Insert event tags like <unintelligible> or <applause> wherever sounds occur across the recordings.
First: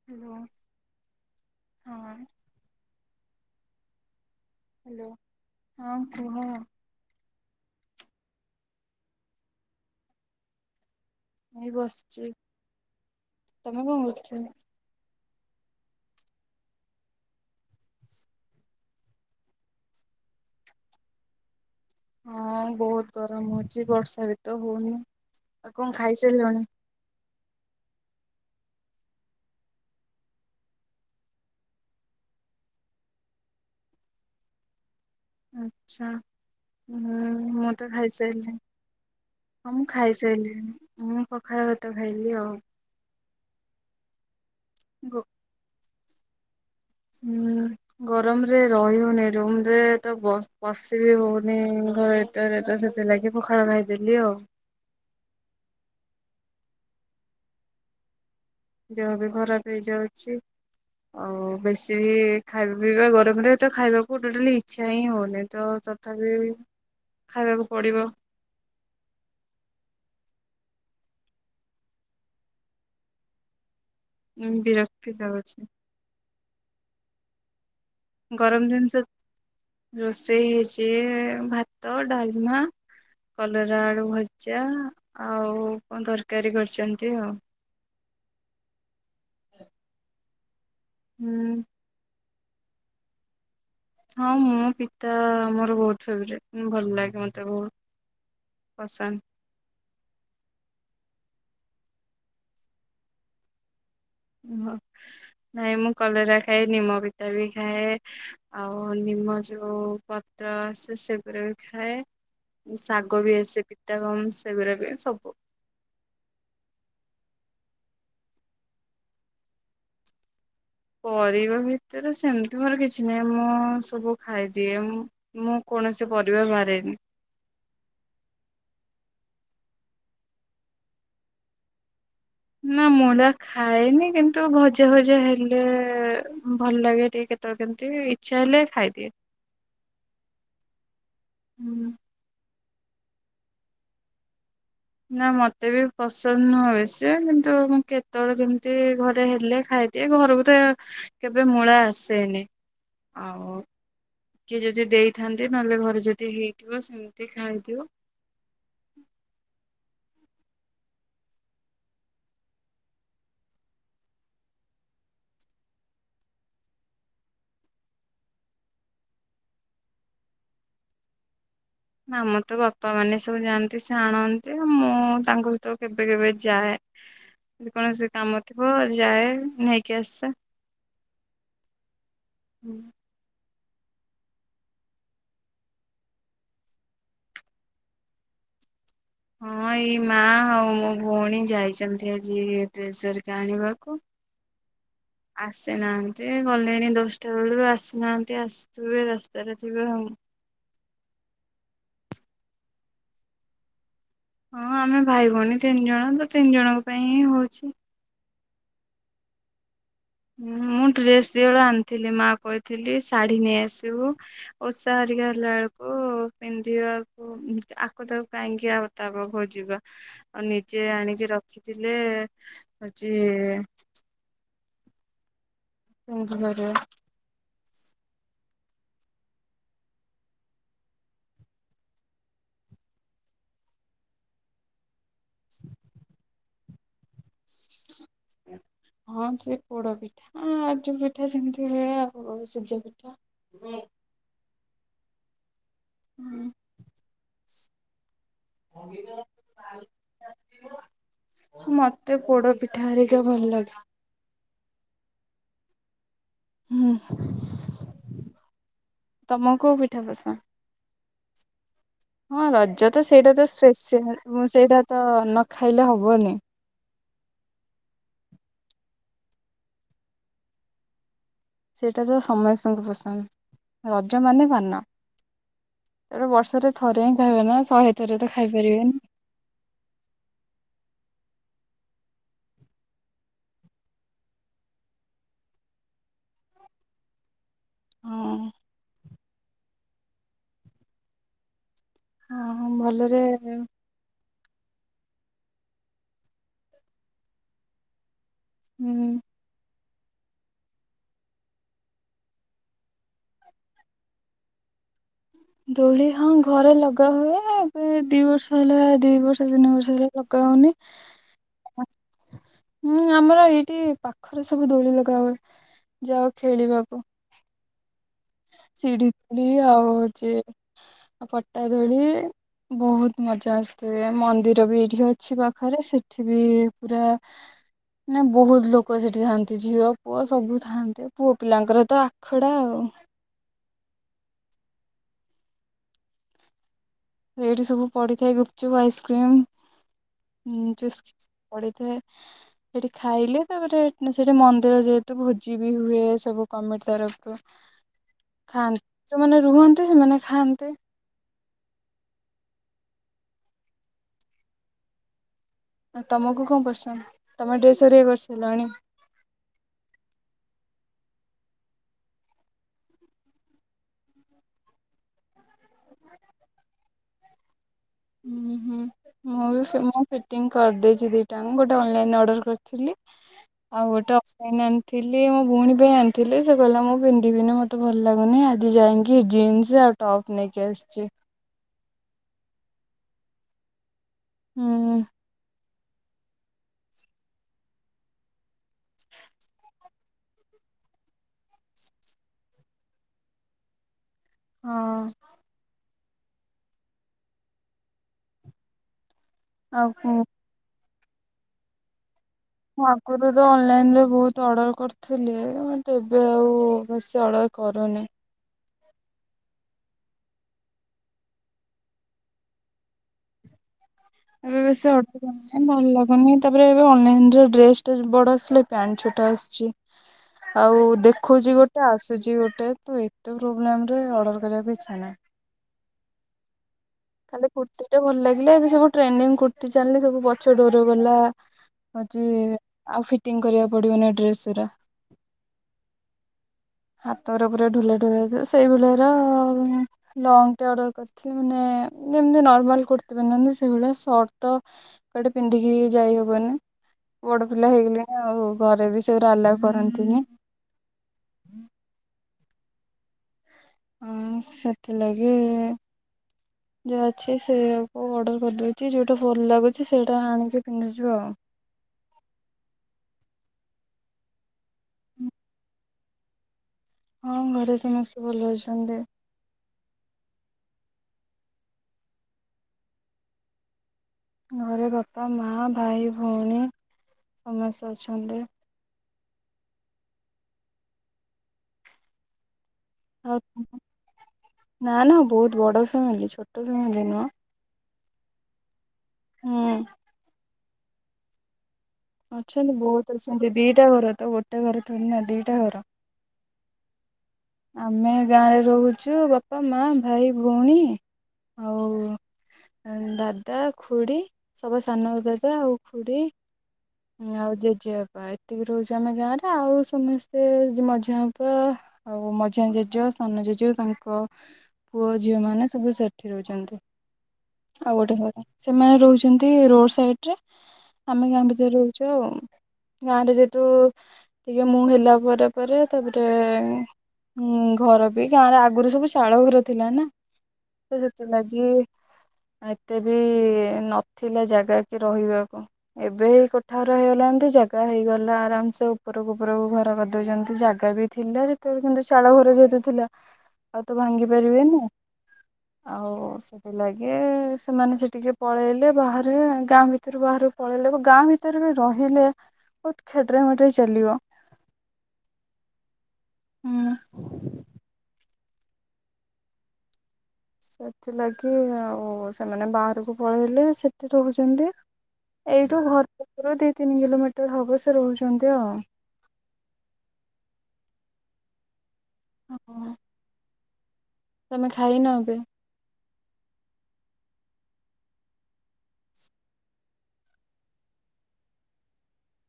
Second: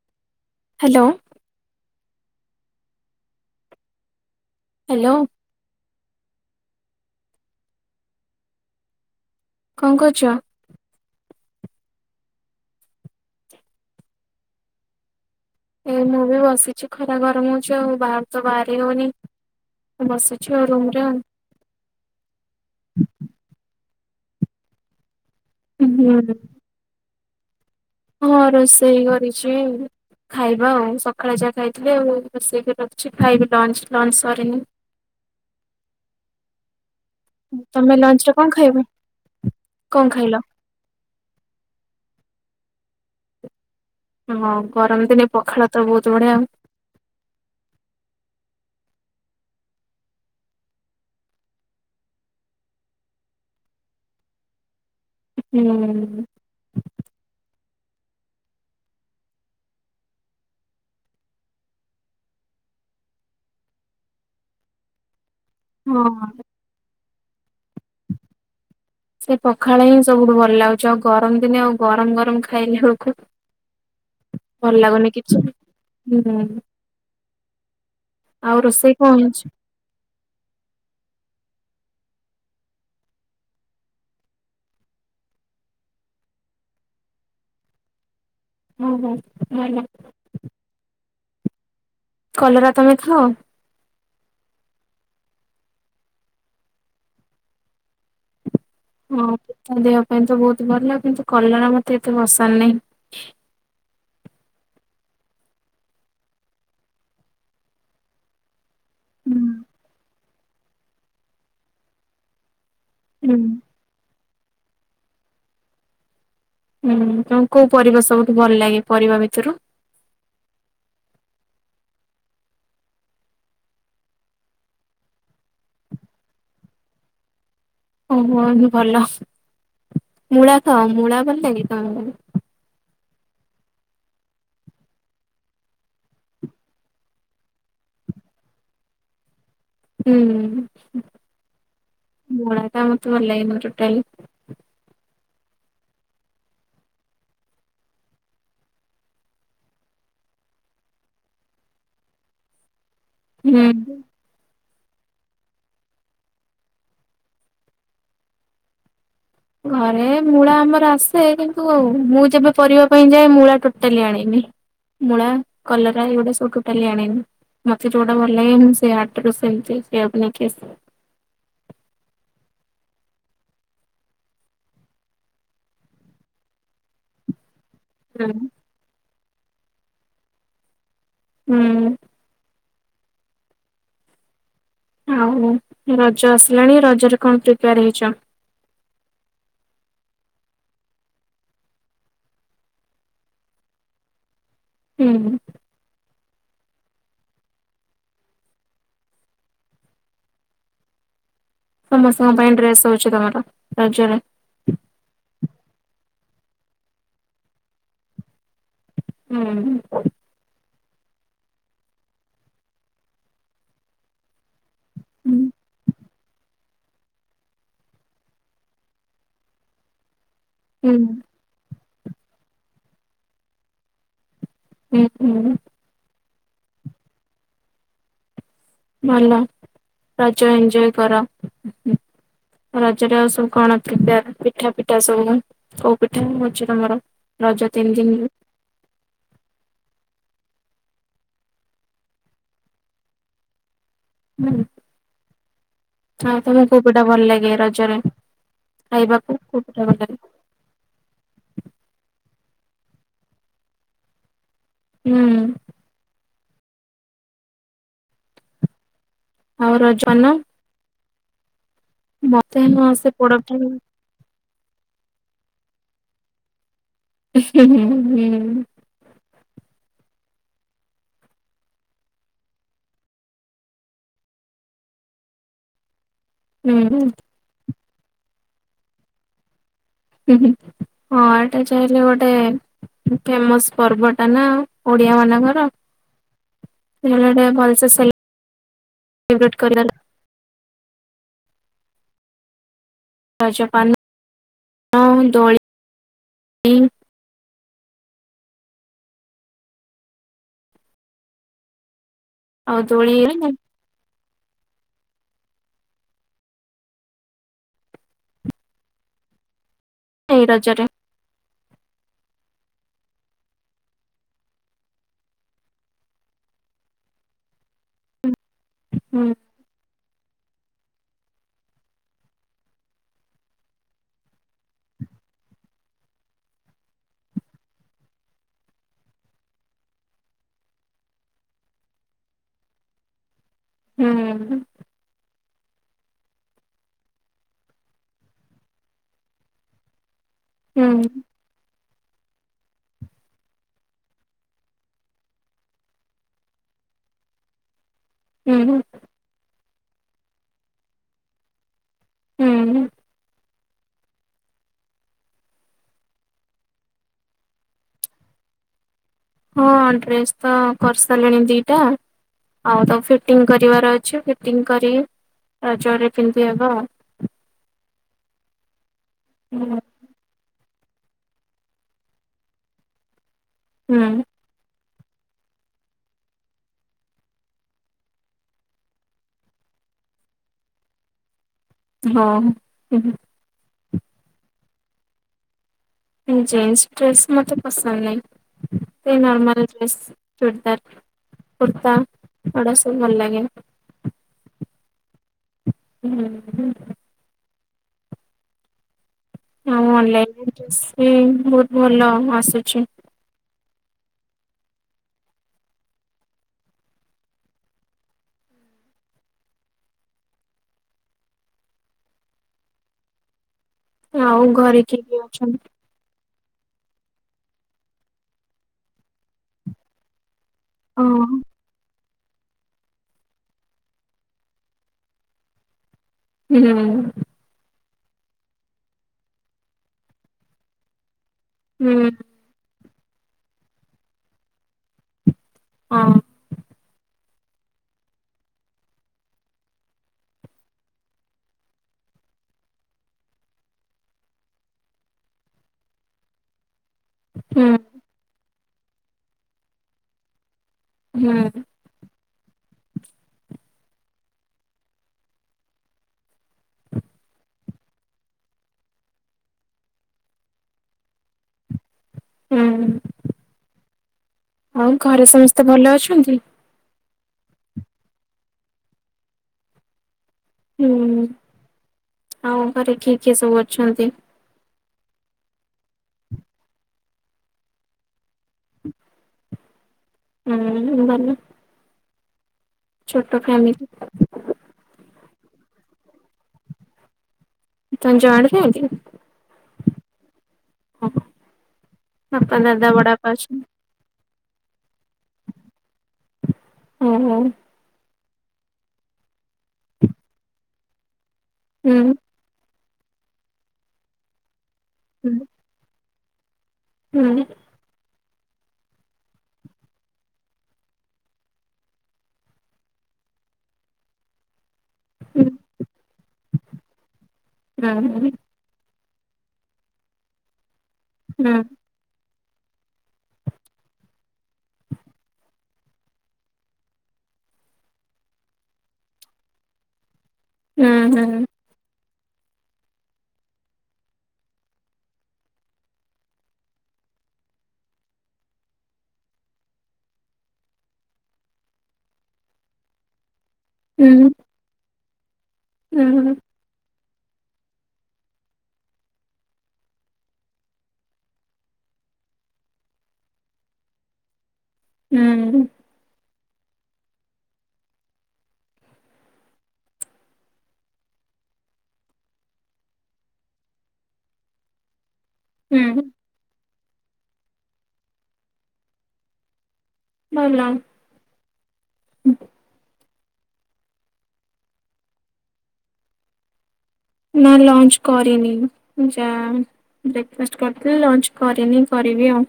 <inaudible> Hello. ହଁ। Hello hello ହଁ କୁହ। କଣ କରୁଛ? ଏଇ ବସିଚି ତମେ କଣ କରୁଛ? ଏ ମୁଁ ବି ବସିଛି ଖରା ଗରମ ହଉଛି ଆଉ ବାହାରକୁ ତ ବାହାରି ହଉନି। ବସିଛୁ ଆଉ ରୁମ୍ ରେ। ହଁ ବହୁତ ଗରମ୍ ହଉଛି ବର୍ଷା ବି ତ ହଉନି ଆଉ କଣ ହୁଁ ଖାଇସାରିଲଣି? ହଁ ରୋଷେଇ କରିଛି। ଖାଇବା ଆଉ ସକାଳେ ଯାହା ଖାଇଥିଲି ଆଉ ରୋଷେଇ କରିକି ରଖିଛି ଖାଇବି ଲଞ୍ଚ୍ ଲଞ୍ଚ୍ ସରିନି। ଆଚ୍ଛା। ହୁଁ ମୁଁ ତ ତମେ ଲଞ୍ଚ ରେ କଣ ଖାଇସାରିଲିଣି ଖାଇବ ମୁଁ କଣ ଖାଇଲ? ଖାଇସାରିଲିଣି। ମୁଁ ପଖାଳ ଭାତ ଖାଇଥିଲି ଆଉ। ହଁ ଗରମ ଗୋ ଦିନେ ପଖାଳ ତ ବହୁତ୍ ବଢ଼ିଆ ଆଉ। ହୁଁ। ଗରମରେ ରହି ହଉନି ରୁମ୍ ରେ ତ ବସ ବସି ବି ହଉନି ଘରେ। <unintelligible> ତ ସେଥିଲାଗି ପଖାଳ ଖାଇଦେଲି ଆଉ। ହୁଁ। ଦେହ ବି ଖରାପ ହେଇଯାଉଛି। ଆଉ ବେଶୀ ବି ଖାଇବା ପିଇବା ଗରମରେ ତ ଖାଇବାକୁ ଟୋଟାଲି ଇଚ୍ଛା ହିଁ ହଉନି। ତ ହଁ। ତଥାପି ଖାଇବାକୁ ପଡ଼ିବ। ସେ ପଖାଳ ହିଁ ସବୁଠୁ ଭଲ ଲାଗୁଛି ଆଉ ଗରମ ଦିନେ ଆଉ ଗରମ ଗରମ ଖାଇଲା ବେଳକୁ ଭଲ ବିରକ୍ତି ଲାଗୁନି କିଛି ଲାଗୁଛି ହୁଁ। ଆଉ ଗରମ ରୋଷେଇ ଜିନିଷ କଣ ହେଇଛି? ରୋଷେଇ ହେଇଛି ଭାତ ଡ଼ାଲମା। କଲରା ଆଳୁ ଭଜା ଆଉ କଣ ତରକାରୀ କରିଛନ୍ତି ଆଉ। ଓ ହୋ ଭଲ। ହୁଁ। କଲରା ତମେ ଖାଅ? ହଁ ମୁଁ ପିତା ମୋର ବହୁତ୍ ଫେବରେଟ୍ ଭଲ ଲାଗେ ମତେ ବହୁତ୍। ହଁ ଦେହ ପାଇଁ ତ ବହୁତ୍ ଭଲ କିନ୍ତୁ କଲରା ମତେ ଏତେ ପସନ୍ଦ ନାହିଁ। <unintelligible> ନାଇଁ ମୁଁ କଲରା ଖାଏ ନିମ ପିତା ବି ଖାଏ। ଆଉ ନିମ ଯୋଉ ପତ୍ର ଆସେ ସେଗୁଡା଼ ବି ଖାଏ ଶା <unintelligible> ବି ହୁଁ। ଆସେ ପିତା କମ୍ ସେଗୁରା ବି ସବୁ ହୁଁ ତ କୋଉ କୋଉ ପରିବା ସବୁଠୁ ଭଲ ଲାଗେ ପରିବା ଭିତରୁ? ପରିବା ଭିତରୁ ସେମିତି ମୋର କିଛି ନାହିଁ ମୁଁ ସବୁ ଖାଇଦିଏ ମୁଁ। ମୁଁ କୌଣସି ପରିବା ବାରେନି। ଓ ହୋ ଭଲ ମୂଳା ତ ମୂଳା ଭଲ ଲାଗେ ତମକୁ? ନାଁ ମୂଳା ଖାଏନି କିନ୍ତୁ ଭଜା ଭଜା ହେଲେ ଭଲ ଲାଗେ ଟିକେ କେତେବେଳେ କେମିତି ଇଚ୍ଛା ହେଲେ ଖାଇଦିଏ। ହୁଁ ହୁଁ। ମୂଳା ଟା ମତେ ଭଲ ଲାଗେନି ଟୋଟାଲି। ନା ମତେ ବି ପସନ୍ଦ ନୁହଁ ସିଏ କିନ୍ତୁ ମୁଁ କେତେବେଳେ ଯେମିତି ଘରେ ହେଲେ ଖାଇ ଟେ ଘରକୁ ତ କେବେ ମୂଳା ଆସେନି ହୁଁ। ଆଉ କିଏ ଯଦି ଦେଇଥାନ୍ତି ନହେଲେ ଘରେ ଯଦି ହେଇଥିବ ସେମିତି ଖାଇଥିବ। ଘରେ ମୂଳା ଆମର ଆସେ କିନ୍ତୁ ମୁଁ ଯେବେ ପରିବା ପାଇଁ ଯାଏ ମୂଳା ଟୋଟାଲି ଆଣିନି। ମୁଳା କଲରା ଏଉଡ଼ା ସବୁ ଟୋଟାଲି ଆଦେନି। ମତେ ଯୋଉଟା ଭଲ ଲାଗେ ମୁଁ ସେ ହାଟରୁ ସେମିତି ସେଆକୁ ନେଇକି ଆସେ। ନା ମର ତ ବାପା ମାନେ ସବୁ ଯାଆନ୍ତି ସେ ଆଣନ୍ତି ମୁଁ ତାଙ୍କ ସହିତ କେବେ କେବେ ଯାଏ। ଯଦ କୌଣସି କାମ ଥିବ ଯାଏ ନେଇକି ଆସେ। ହୁଁ। ହୁଁ। ଆଉ ରଜ ଆସିଲାଣି ରଜରେ କଣ ପ୍ରିପେୟାର ହେଇଛ। ହଁ ଏଇ ମା ଆଉ ମୋ ଭଉଣୀ ଯାଇଛନ୍ତି ଆଜି ଡ୍ରେସର କ ଆଣିବାକୁ। ହୁଁ ଆସେ ନା। ଏତେ ଗଲେଣି ଦଶଟା ବେଳରୁ ଆସିନାହାନ୍ତି ଆସିଥିବେ ରାସ୍ତାଟା ଥିବେ ଆଉ ସମସ୍ତଙ୍କ ପାଇଁ ଡ୍ରେସ ଅଉଛି ତମର ରଜରେ। ହଁ ଆମେ ଭାଇ ଭଉଣୀ ତିନି ଜଣ ତ ତିନି ଜଣଙ୍କ ପାଇଁ ହିଁ ହଉଛି। ଉଁ ହୁଁ। ମୁଁ ଡ୍ରେସ୍ ଦିି ହଳ ଆଣିଥିଲି ମା କଇଥିଲେ ଶାଢୀ ନେଇ ଆସିବୁ। ଓଷା ହେରିକା ହୁଁ ହେଲା ଏଳୁକୁ। ପିନ୍ଧିବାକୁ ଆକୁ ତାକୁ କାହିଁକି ଆଉ ତା ପାଖକୁ ଯିବା। ଆଉ ନିଜେ ଆଣିକି ହୁଁ ରଖିଥିଲେ ହଉଚି ହୁଁ ହୁଁ। ମୁଁ ଭର ଭଲ ରଜ ଏଞ୍ଜୟ କର। ରଜରେ ଆଉ ସବୁ କଣ ପିଡ଼ା ପିଠା ସବୁ କ କୋଉ ପିଠା ହଉଚି ତମର ରଜ ତିନି ଦିନରୁ ହଁ ସେ ପୋଡ ପିଠା ଆଜୁ ପିଠା ସେମିତି ହୁଏ ଆଉ ସୂଜି ପିଠା। ହୁଁ। ହୁଁ। ହଁ ଆପଣଙ୍କୁ କୋଉ ପିଠା ଭଲ ଲାଗେ ରଜରେ ଖାଇବାକୁ କୋଉ ପିଠା ଭଲ ଲାଗେ? ମତେ ପୋଡ ପିଠା ହେରିକା ଭଲ ଲାଗେ। ହୁଁ। ହୁଁ ତମକୁ ଆଉ କୋଉ ରଜ ପିଠା ପାନ ପସନ୍ଦ? ହଁ ମତେ ରଜ ତ ସେ ପୋଡ ସେଇଟା ତ ପିଠା ହୁଁ ସ୍ପେସିଆଲ ସେଇଟା ତ ନ ଖାଇଲେ ହବନି। <unintelligible> ସେଇଟା ତ ସମସ୍ତଙ୍କୁ ପସନ୍ଦ ରଜ ମାନେ ପାନ। ଏ ବର୍ଷରେ ହୁଁ ଥରେ ହିଁ ଖାଇବେ ନା ଶହେ ଥରେ ତ ଖାଇପାରିବେନି। ହୁଁହୁଁ ହଁ ଏଇଟା ଚାହିଁଲେ ଗୋଟେ ଫେମସ ପର୍ବ ଟା ନା ଓଡିଆ ମାନଙ୍କର ସେ ଭଲ ସୋସିଆଲ୍ ହଁ ଇନ୍‌ଭେଟ୍ କରିବା ନା। ହ ହଁ ଭଲରେ। ରଜ ହୁଁ ପାନ ହଁ ଦୋଳି। ହୁଁ। ଆଉ ଦୋଳି ଇଏ ନାଇଁ ଦୋଳି ହଁ ଘରେ ଲଗା ହୁଏ ଏ ଦି ବର୍ଷ ହେଲା ଦି ବର୍ଷ ତିନି ବର୍ଷ ହେଲା ଏଇ ଲଗାହଉନି। ରଜରେ ହୁଁ ଆମର ଏଇଠି ପାଖରେ ସବୁ ଦୋଳି ଲଗାହୁଏ ଯାଉ ଖେଳିବାକୁ। ସିଢି ହୁଁ ଦୋଳି ଆଉ ହଉଚି ପଟା ଦୋଳି। ବହୁତ ମଜା ଆସିଥାଏ ମନ୍ଦିର ବି ଏଇଠି ଅଛି ପାଖରେ ସେଠି ବି ପୁରା ମାନେ ବହୁତ ଲୋକ ସେଠି ଥାଆନ୍ତି ଝିଅ ପୁଅ ସବୁ ଥାଆନ୍ତେ ପୁଅ ପିଲାଙ୍କର ତ ଆଖଡ଼ା ଆଉ। ହୁଁ। ସେଇଠି ସବୁ ପଡିଥାଏ ଗୁପଚୁପ ଆଇସ୍କ୍ରିମ୍ ହୁଁ ଚୁସ୍ ପଡ଼ିିଥାଏ। ସେଠି ଖାଇଲେ ତାପରେ ସେଠି ମନ୍ଦିର ଯେହେତୁ ଭୋଜି ବି ହୁଏ ସବୁ କମିଟି ତରଫରୁ ହୁଁ ଖାଆନ୍ତି ଯୋଉମାନେ ରୁହନ୍ତି ସେମାନେ ଖାଆନ୍ତି। ହୁଁ ତମକୁ କଣ ପସନ୍ଦ ତମ ଡ୍ରେସ ହେରିକା କରିସାରିଲଣି? ହଁ ଡ୍ରେସ୍ ତ କରିସାରିଲିଣି ଦିଟା। ଆଉ ତାକୁ ଫିଟିଙ୍ଗ କରିବାର ଅଛି ଫିଟିଙ୍ଗ କରି ରଜ ରେ ପିନ୍ଧି ହେବ ଆଉ। ହୁଁ ହୁଁ ମୁଁ ବି ମୁଁ ଫି ଫିଟିଙ୍ଗ କରିଦେଇଛି ଦିଟାଙ୍କୁ ଗୋଟେ ଅନଲାଇନ ଅର୍ଡର କରିଥିଲି ଆଉ ହୁଁ ଗୋଟେ ଅଫ କିଣି ଆଣିଥିଲି ମୋ ଭଉଣୀ ପାଇଁ ଆଣିଥିଲି ସେ କହିଲା ମୁଁ ପିନ୍ଧିବିନି ମତେ ଭଲ ଲାଗୁନି ଆଜି ଯାଇଁ କି ଜିନ୍ସ ଆଉ ଟପ୍ ନେଇକି ଆସିଚି। ହଁ। ହୁଁ। ଜିନ୍ସ ଡ୍ରେସ୍ ମୋତେ ପସନ୍ଦ ନାହିଁ ସେ ନର୍ମାଲ ଡ୍ରେସ୍ ଚୂରଦାର୍। କୁର୍ତ୍ତା ଏଗୁଡା ସବୁ ଭଲ ଲାଗେ। ହଁ। ହୁଁ ହୁଁ। ଆଉ ଅନଲାଇନ ଡ୍ରେସ ବି ବହୁତ ଭଲ ଆସିଛି। <unintelligible> ଆଗୁରୁ ତ ଅନଲାଇନରେ ବହୁତ ଅର୍ଡ଼ର କରିଥିଲି କିନ୍ତୁ ଏବେ ଆଉ ବେଶୀ ଅର୍ଡ଼ର କରୁନି। ଆଉ ଏବେ ଘରେ ବେଶୀ କିଏ କିଏ ଅର୍ଡର କରୁନି ଅଛନ୍ତି? ଭଲ ଲାଗୁନି। ତାପରେ ଏବେ ଅନଲାଇନ ରେ ଡ୍ରେସ ଟା ବଡ ଆସିଲେ ପ୍ୟାଣ୍ଟ ଛୋଟ ଆସୁଛି। ଆଉ ହଁ ଦେଖଉଚି ଗୋଟେ ଆସୁଚି ଗୋଟେ ତ ଏତେ ପ୍ରୋବ୍ଲେମ ରେ ଅର୍ଡର କରିବାକୁ ଇଚ୍ଛା ନାହିଁ। ହୁଁ ଉଁ ଉଁ। ଖାଲି କୁର୍ତ୍ତୀଟା ଭଲ ଲାଗିଲା ଏବେ ସବୁ ଟ୍ରେଣ୍ଡି କୁର୍ତ୍ତି ଚାଲିନି ସବୁ ପଛ ଡୋର ବାଲା। ହୁଁ ହଁ ଯେ ଆଉ ଫିଟିଙ୍ଗ କରିବାକୁ ପଡିବନି ଡ୍ରେସ ଉରା। ହଁ। ହାତ ଉରା ପୁରା ଢ଼ୋଲା ଢ଼ୋଲା ଥିଲା ସେଇଭଳିଆ ର ଲଙ୍ଗ ଟେ ଅର୍ଡର କରି ସେ ମାନେ ଯେମିତି ନର୍ମାଲ କୁର୍ତ୍ତୀ ପିନ୍ଧନ୍ତି ସେଇଭଳିଆ ସର୍ଟ ତ କଆଡେ ପିନ୍ଧିକି ଯାଇ ହବନି। ବଡ ହୁଁ ପିଲା ହେଇଗଲିଣି ଆଉ ଘରେ ବି ସେଉରା ଆଲାଉ କରନ୍ତିନି। ହୁଁ। ହଁ ସେଥିଲାଗି ଯାଉଛି ସେୟାକୁ ଅର୍ଡ଼ର କରିଦଉଛି ଯୋଉଟା ଭଲ ଲାଗୁଛି ସେଇଟା ଆଣିକି ପିନ୍ଧିକି ଯିବା ଆଉ। ହୁଁ ଆଉ ଘରେ ସମସ୍ତେ ଭଲ ଅଛନ୍ତି? ହଁ ଘରେ ସମସ୍ତେ ଭଲ ଅଛନ୍ତି। ହୁଁ ଆଉ ଘରେ କିଏ କିଏ ସବୁ ଅଛନ୍ତି? ଘରେ ବାପା ମା ଭାଇ ଭଉଣୀ ସମସ୍ତେ ଅଛନ୍ତି। ହୁଁ ଭଲ। ଛୋଟ ଆଉ ଫ୍ୟାମିଲି। ନା ନା ବହୁତ ବଡ ଫ୍ୟାମିଲି ଛୋଟ ଫ୍ୟାମିଲି ନୁହଁ। ତମେ ଜଏଣ୍ଟ ଫ୍ୟାମିଲି? ହୁଁ। <unintelligible> ଅଛନ୍ତି ଦାଦା ବହୁତ ବଡବାପା ଅଛନ୍ତି ଦିଟା ଘର ତ ଗୋଟେ ଘର ଥୋଡିନା ଦିଟା ଘର। ଓ ହୋ। ଆମେ ଗାଁରେ ରହୁଛୁ ବାପା, ମା, ଭାଇ, ଭଉଣୀ ଆଉ ହୁଁ ଦାଦା, ଖୁଡି, ସବା ସାନ ହୁଁ ଦାଦା, ଆଉ ଖୁଡି ହୁଁ ଆଉ ଜେଜେବାପା ଏତିକି ରହୁଛୁ ଆମେ ଗାଁ ରେ ଆଉ ସମସ୍ତେ ମଝିଆପା ଆଉ ମଝିଆ ଜେଜ, ସାନ ଜେଜ ତାଙ୍କ ପୁଅ ଝିଅ ହୁଁ। ମାନେ ସବୁ ସେଠି ରହୁଛନ୍ତି ହୁଁ ଆଉ ଗୋଟେ ହୁଁ ଘରେ। ସେମାନେ ରହୁଛନ୍ତି ରୋଡ ସାଇଡ ରେ ଆମେ ଗାଁ ହୁଁ ଭିତରେ ରହୁଛୁ ଆଉ। ଗାଁ ରେ ଯେହେତୁ ଟିକେ ମୁଁ ହେଲା ପରେ ପରେ ତାପରେ ହୁଁ ଘର ବି ଗାଁରେ ଆଗୁରୁ ସବୁ ଶାଳ ଘର ଥିଲା ନା ହୁଁ ତ ସେଥିଲାଜି ଏତେ ବି ନଥିଲା ଜାଗା କି ରହିବାକୁ ଏବେ କୋଠାଘର ହେଇଗଲା ଏମତି ଜାଗା ହେଇଗଲା ଆରାମସେ ଉପରକୁ ଉପରକୁ ଘର କରିଦେଉଛନ୍ତି ଜାଗା ବି ଥିଲା। ସେତେବେଳେ କିନ୍ତୁ ଚାଳ ଘର ଯେହେତୁ ଥିଲା ଆଉ ତ ଭାଙ୍ଗି ପାରିବେନି ଆଉ ହୁଁ ସେ ଥିଲାଗି ସେମାନେ ସେଠିକି ପଳେଇଲେ ବାହାରେ ଗାଁ ଭିତରୁ ବାହାରକୁ ପଳେଇଲେକୁ ଗାଁ ଭି ଭିତରେ ବି ରହିଲେ ବହୁତ ଖେଟ୍ରେ ମେଟରେ ଚାଲିବ। ହୁଁ। ହୁଁ। ସେଥିଲାଗି ଆଉ ସେମାନେ ବାହାରକୁ ପଳେଇଲେ ସେଠି ରହୁଛନ୍ତି। ଏଇଠୁ ହୁଁ ହୁଁ ଘର ପାଖରୁ ଦି ତିନି କିଲୋମିଟର ହବ ସେ ରହୁଛନ୍ତି ଆଉ। ହ୍ୟାଲୋ। ଆଉ ତମେ ଖାଇନ ଏବେ? ନା ଲଞ୍ଚ କରିନି ଯା ବ୍ରେକଫାଷ୍ଟ କରିଥିଲି ଲଞ୍ଚ କରିନି କରିବି ଆଉ।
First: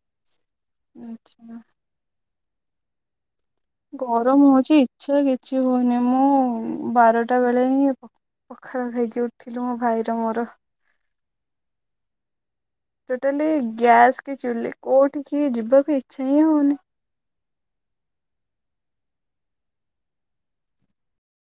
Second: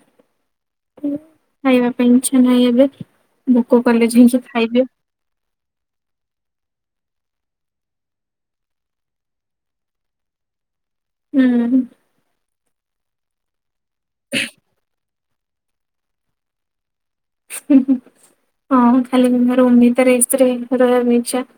ଆଚ୍ଛା। ଖାଇବା ପାଇଁ ଇଚ୍ଛା ନାହିଁ ଏବେ ଭୋକ କଲେ ଯାଇକି ସବୁ ଖାଇବେ। ଇଛା କିଛି ହଉନି ମୁଁ ବାରଟା ବେଳେ ହିଁ ପଖାଳ ଖାଇକି ଉଠିଥିଲୁ ମୋ ଭାଇର ମୋର। ହୁଁ। ଟୋଟାଲି ଗ୍ୟାସ କି ଚୁଲି କୋଉଠିକି ଯିବାକୁ ଇଛା ହିଁ ହଉନି। ହଁ ଖାଲି ରୁମ ଭିତରେ ଏସିରେ ରହିବାକୁ ଇଚ୍ଛା।